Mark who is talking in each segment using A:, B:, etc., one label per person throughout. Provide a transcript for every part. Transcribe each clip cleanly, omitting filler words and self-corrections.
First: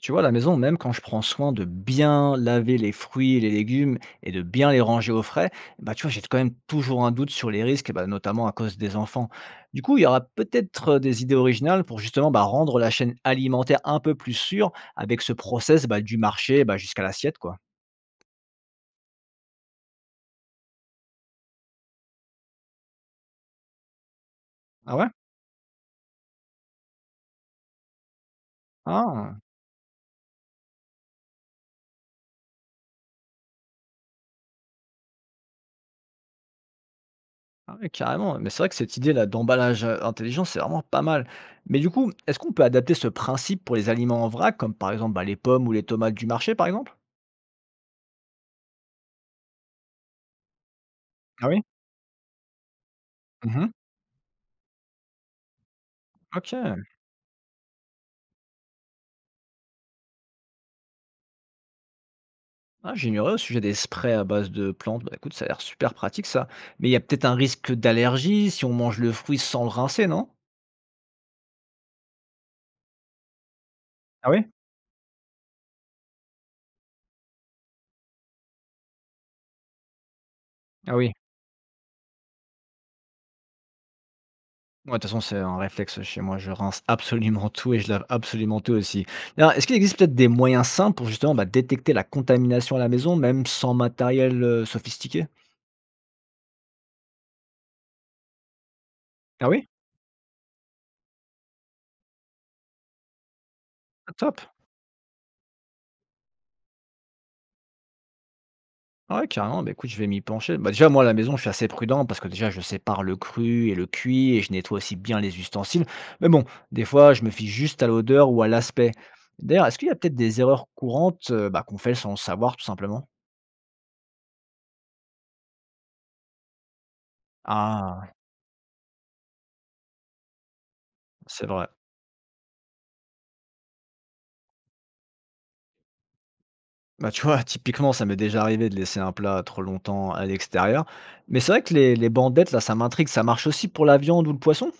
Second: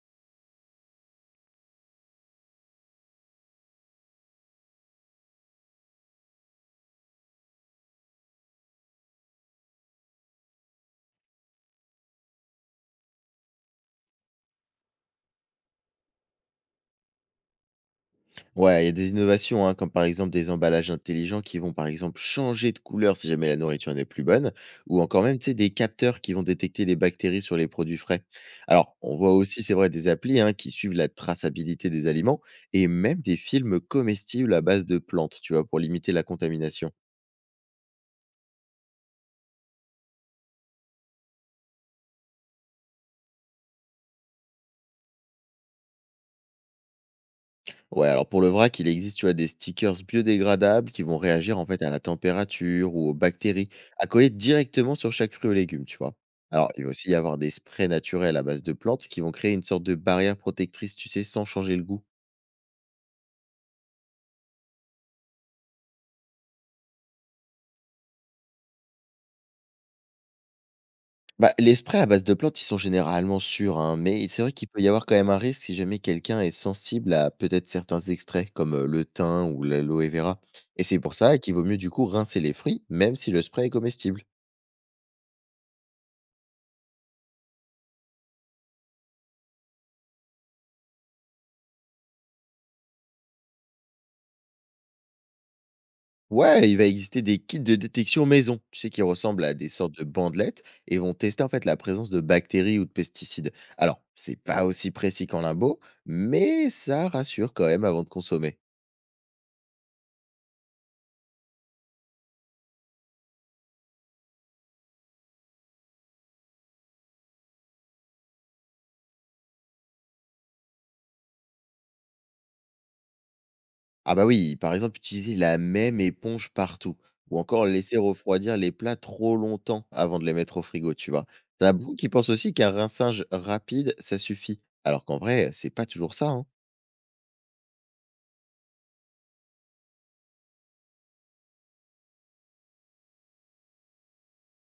A: Tu vois, à la maison, même quand je prends soin de bien laver les fruits et les légumes et de bien les ranger au frais, bah, tu vois, j'ai quand même toujours un doute sur les risques, bah, notamment à cause des enfants. Du coup, il y aura peut-être des idées originales pour justement bah, rendre la chaîne alimentaire un peu plus sûre avec ce process bah, du marché bah, jusqu'à l'assiette, quoi.
B: Ouais, il y a des innovations, hein, comme par exemple des emballages intelligents qui vont par exemple changer de couleur si jamais la nourriture n'est plus bonne,
A: Ah
B: ou
A: ouais?
B: encore même tu sais, des capteurs qui vont détecter les bactéries sur les produits frais. Alors, on voit
A: Ah,
B: aussi, c'est vrai, des applis hein, qui suivent la traçabilité des aliments et même des films comestibles à base de plantes, tu vois, pour limiter la contamination.
A: ah ouais, carrément. Mais c'est vrai que cette idée-là d'emballage intelligent, c'est vraiment pas mal. Mais du coup, est-ce qu'on peut adapter ce principe pour les aliments en vrac, comme par exemple bah, les pommes ou les tomates du marché, par exemple?
B: Ouais, alors pour le vrac, il existe, tu vois, des stickers biodégradables qui vont
A: Ah
B: réagir
A: oui?
B: en fait à la température ou aux bactéries, à coller directement sur chaque fruit ou légume, tu vois.
A: OK.
B: Alors, il va aussi y avoir des sprays naturels à base de plantes qui vont créer une sorte de barrière protectrice, tu sais, sans changer le goût.
A: Ah, j'ignorais au sujet des sprays à base de plantes. Bah, écoute, ça a l'air super pratique ça. Mais il y a peut-être un risque d'allergie si on mange le fruit sans le rincer, non?
B: Bah, les sprays à base de plantes, ils sont généralement sûrs, hein, mais
A: Ah
B: c'est
A: oui?
B: vrai qu'il peut y avoir quand même un risque si jamais quelqu'un est sensible à peut-être certains extraits, comme le thym ou l'aloe vera. Et
A: Ah
B: c'est
A: oui.
B: pour ça qu'il vaut mieux du coup rincer les fruits, même si le spray est comestible.
A: Ouais, de toute façon, c'est un réflexe chez moi. Je rince absolument tout et je lave absolument tout aussi. D'ailleurs, est-ce qu'il existe peut-être des moyens simples pour justement bah, détecter la contamination à la maison, même sans matériel sophistiqué?
B: Ouais, il va exister des kits de détection maison, tu sais, qui ressemblent
A: Ah
B: à
A: oui?
B: des sortes de bandelettes et vont tester en fait la présence de bactéries ou de pesticides. Alors,
A: Ah, top.
B: c'est pas aussi précis qu'en limbo, mais ça rassure quand même avant de consommer.
A: Ah ouais, carrément, bah, écoute, je vais m'y pencher. Bah, déjà, moi, à la maison, je suis assez prudent parce que déjà, je sépare le cru et le cuit et je nettoie aussi bien les ustensiles. Mais bon, des fois, je me fie juste à l'odeur ou à l'aspect. D'ailleurs, est-ce qu'il y a peut-être des erreurs courantes bah, qu'on fait sans le savoir, tout simplement?
B: Ah bah oui, par exemple, utiliser la même éponge partout ou encore laisser
A: Ah,
B: refroidir les plats trop longtemps avant de les mettre au frigo, tu vois.
A: c'est
B: T'en
A: vrai.
B: as beaucoup qui pensent aussi qu'un rinçage rapide, ça suffit, alors qu'en vrai, c'est pas toujours ça, hein.
A: Bah, tu vois, typiquement, ça m'est déjà arrivé de laisser un plat trop longtemps à l'extérieur. Mais c'est vrai que les bandettes, là, ça m'intrigue. Ça marche aussi pour la viande ou le poisson?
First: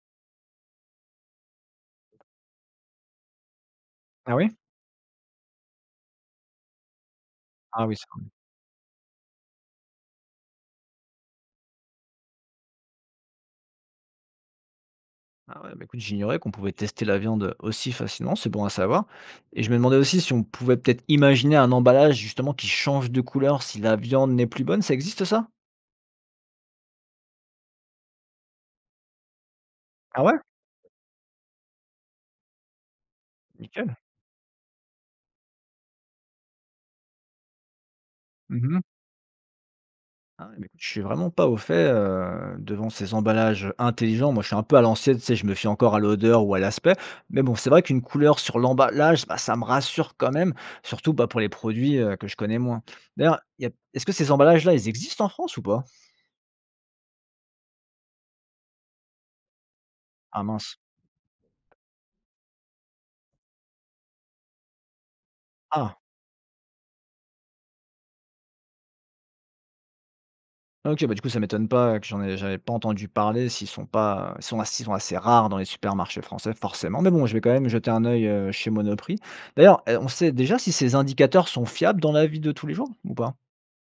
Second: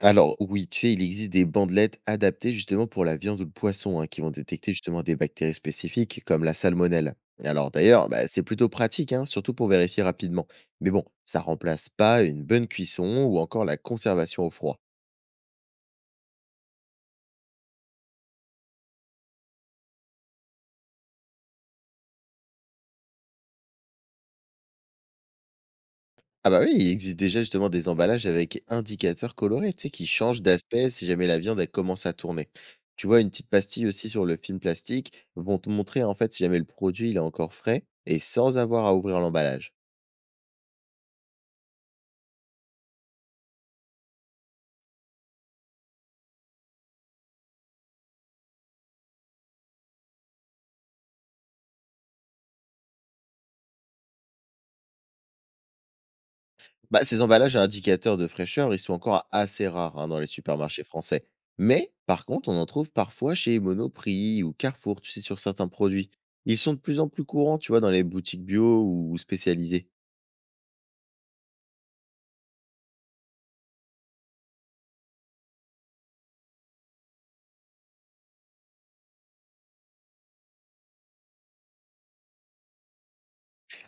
B: Alors oui, tu sais, il existe des bandelettes adaptées justement pour la viande ou le poisson, hein, qui vont
A: Ah oui?
B: détecter justement des bactéries spécifiques comme la salmonelle. Alors
A: Ah oui, ça.
B: d'ailleurs, bah, c'est plutôt pratique, hein, surtout pour vérifier rapidement. Mais bon, ça remplace pas une bonne cuisson ou encore la conservation au froid.
A: Ah ouais, bah écoute, j'ignorais qu'on pouvait tester la viande aussi facilement, c'est bon à savoir. Et je me demandais aussi si on pouvait peut-être imaginer un emballage justement qui change de couleur si la viande n'est plus bonne, ça existe ça?
B: Ah bah oui, il existe déjà justement des emballages avec indicateurs colorés, tu sais, qui
A: Ah ouais?
B: changent d'aspect si jamais la viande elle commence à tourner. Tu vois, une petite pastille
A: Nickel.
B: aussi sur le film plastique vont te montrer en fait si jamais le produit il est encore frais et sans
A: Mhm.
B: avoir à ouvrir l'emballage.
A: Ah ouais, bah écoute, je suis vraiment pas au fait devant ces emballages intelligents. Moi, je suis un peu à l'ancienne, tu sais, je me fie encore à l'odeur ou à l'aspect. Mais bon, c'est vrai qu'une couleur sur l'emballage, bah, ça me rassure quand même, surtout bah, pour les produits que je connais moins. D'ailleurs, est-ce que ces emballages-là, ils existent en France ou pas?
B: Bah, ces emballages à indicateurs de fraîcheur, ils sont encore assez rares hein, dans les
A: Ah mince.
B: supermarchés français. Mais, par contre, on en trouve parfois chez Monoprix ou Carrefour, tu sais, sur certains
A: Ah.
B: produits. Ils sont de plus en plus courants, tu vois, dans les boutiques bio ou spécialisées.
A: OK, bah, du coup, ça m'étonne pas que j'avais pas entendu parler s'ils sont pas ils sont assez rares dans les supermarchés français forcément, mais bon, je vais quand même jeter un œil, chez Monoprix. D'ailleurs, on sait déjà si ces indicateurs sont fiables dans la vie de tous les jours ou pas?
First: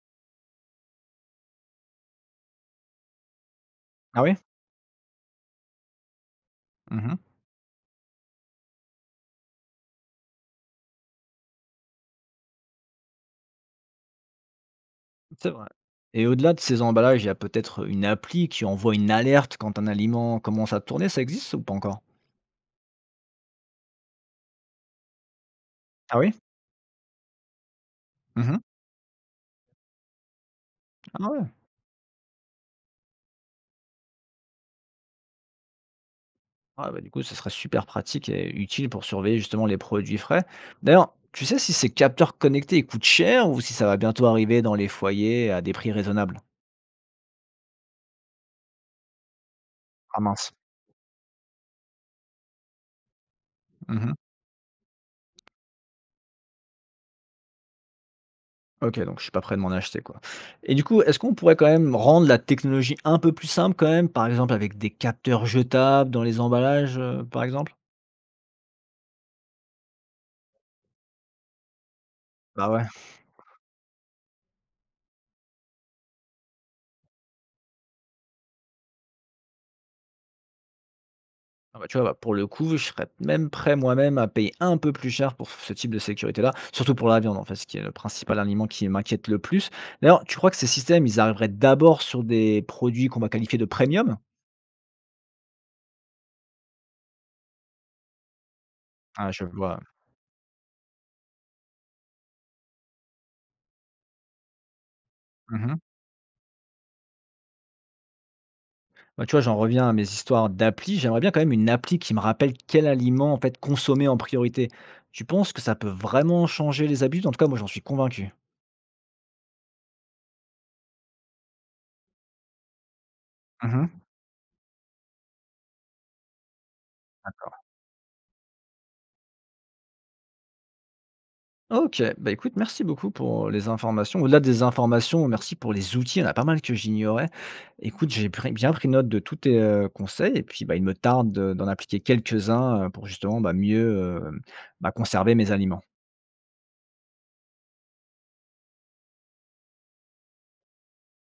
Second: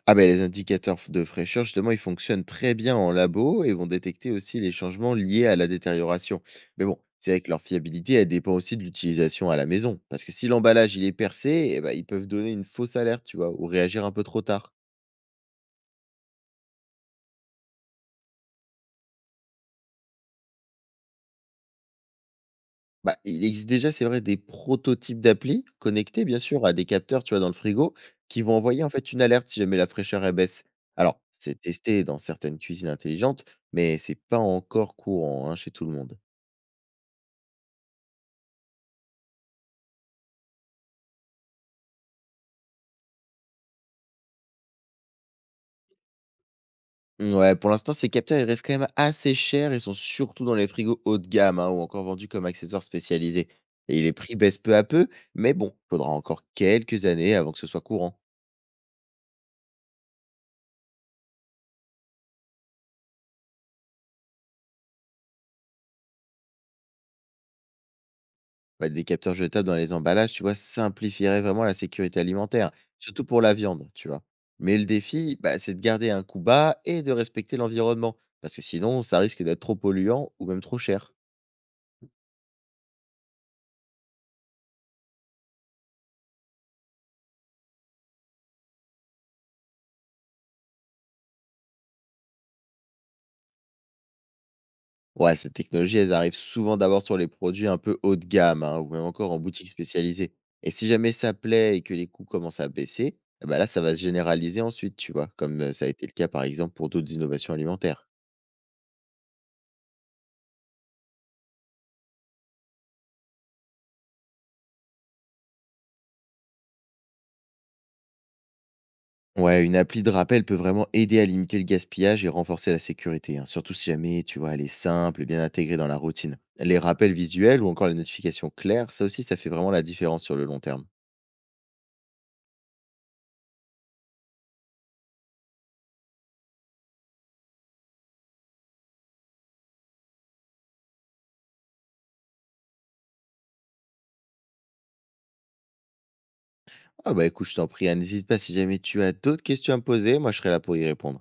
B: Ah ben, les indicateurs de fraîcheur, justement, ils fonctionnent très bien en labo et vont
A: Ah
B: détecter
A: oui?
B: aussi les changements liés à la détérioration. Mais bon,
A: Mmh.
B: c'est vrai que leur fiabilité, elle dépend aussi de l'utilisation à la maison. Parce que si l'emballage, il est percé, eh ben, ils peuvent donner une fausse alerte, tu vois, ou réagir un peu trop tard.
A: C'est vrai et au-delà de ces emballages, il y a peut-être une appli qui envoie une alerte quand un aliment commence à tourner, ça existe ou pas encore?
B: Bah, il existe déjà, c'est vrai, des prototypes d'applis
A: Ah
B: connectés,
A: oui?
B: bien sûr, à des capteurs, tu vois, dans le frigo, qui vont
A: Mmh.
B: envoyer en fait une alerte si jamais la fraîcheur elle baisse. Alors,
A: Ah ouais.
B: c'est testé dans certaines cuisines intelligentes, mais c'est pas encore courant hein, chez tout le monde.
A: Ah bah, du coup, ce serait super pratique et utile pour surveiller justement les produits frais. D'ailleurs, tu sais si ces capteurs connectés ils coûtent cher ou si ça va bientôt arriver dans les foyers à des prix raisonnables?
B: Mmh, ouais, pour l'instant, ces capteurs, ils restent quand même assez chers et sont
A: Ah
B: surtout
A: mince.
B: dans les frigos haut de gamme hein, ou encore vendus comme accessoires spécialisés. Et les
A: Mhm.
B: prix baissent peu à peu, mais bon, faudra encore quelques années avant que ce soit courant.
A: Ok, donc je suis pas prêt de m'en acheter quoi. Et du coup, est-ce qu'on pourrait quand même rendre la technologie un peu plus simple quand même, par exemple avec des capteurs jetables dans les emballages, par exemple?
B: Bah, des capteurs jetables dans les emballages, tu vois, simplifierait vraiment la sécurité
A: Bah
B: alimentaire,
A: ouais.
B: surtout pour la viande, tu vois. Mais le défi, bah, c'est de garder un coût bas et de respecter l'environnement, parce que sinon, ça risque d'être trop polluant ou même trop cher.
A: Ah bah, tu vois, bah, pour le coup, je serais même prêt moi-même à payer un peu plus cher pour ce type de sécurité-là, surtout pour la viande, en fait, ce qui est le principal aliment qui m'inquiète le plus. D'ailleurs, tu crois que ces systèmes, ils arriveraient d'abord sur des produits qu'on va qualifier de premium?
B: Ouais, ces technologies, elles arrivent souvent d'abord sur les produits un peu haut de gamme, hein, ou même
A: Ah,
B: encore en
A: je
B: boutique
A: vois.
B: spécialisée. Et si jamais ça plaît et que les coûts commencent à baisser, eh ben là, ça va se généraliser ensuite, tu vois, comme
A: Mhm.
B: ça a été le cas par exemple pour d'autres innovations alimentaires.
A: Bah, tu vois, j'en reviens à mes histoires d'appli. J'aimerais bien quand même une appli qui me rappelle quel aliment, en fait, consommer en priorité. Tu penses que ça peut vraiment changer les habitudes? En tout cas, moi, j'en suis convaincu.
B: Ouais, une appli de rappel peut vraiment aider à limiter le gaspillage et renforcer la sécurité, hein, surtout
A: Mhm.
B: si jamais, tu vois, elle est simple et bien intégrée dans la routine. Les rappels visuels ou encore les notifications claires, ça aussi, ça fait vraiment la différence sur le long terme.
A: OK, bah, écoute, merci beaucoup pour les informations. Au-delà des informations, merci pour les outils, il y en a pas mal que j'ignorais. Écoute, j'ai pris bien pris note de tous tes, conseils et puis, bah, il me tarde de d'en appliquer quelques-uns, pour justement, bah, mieux, bah, conserver mes aliments.
B: Ah bah écoute, je t'en prie, hein, n'hésite pas si jamais tu as d'autres questions à me poser, moi je serai là pour y répondre.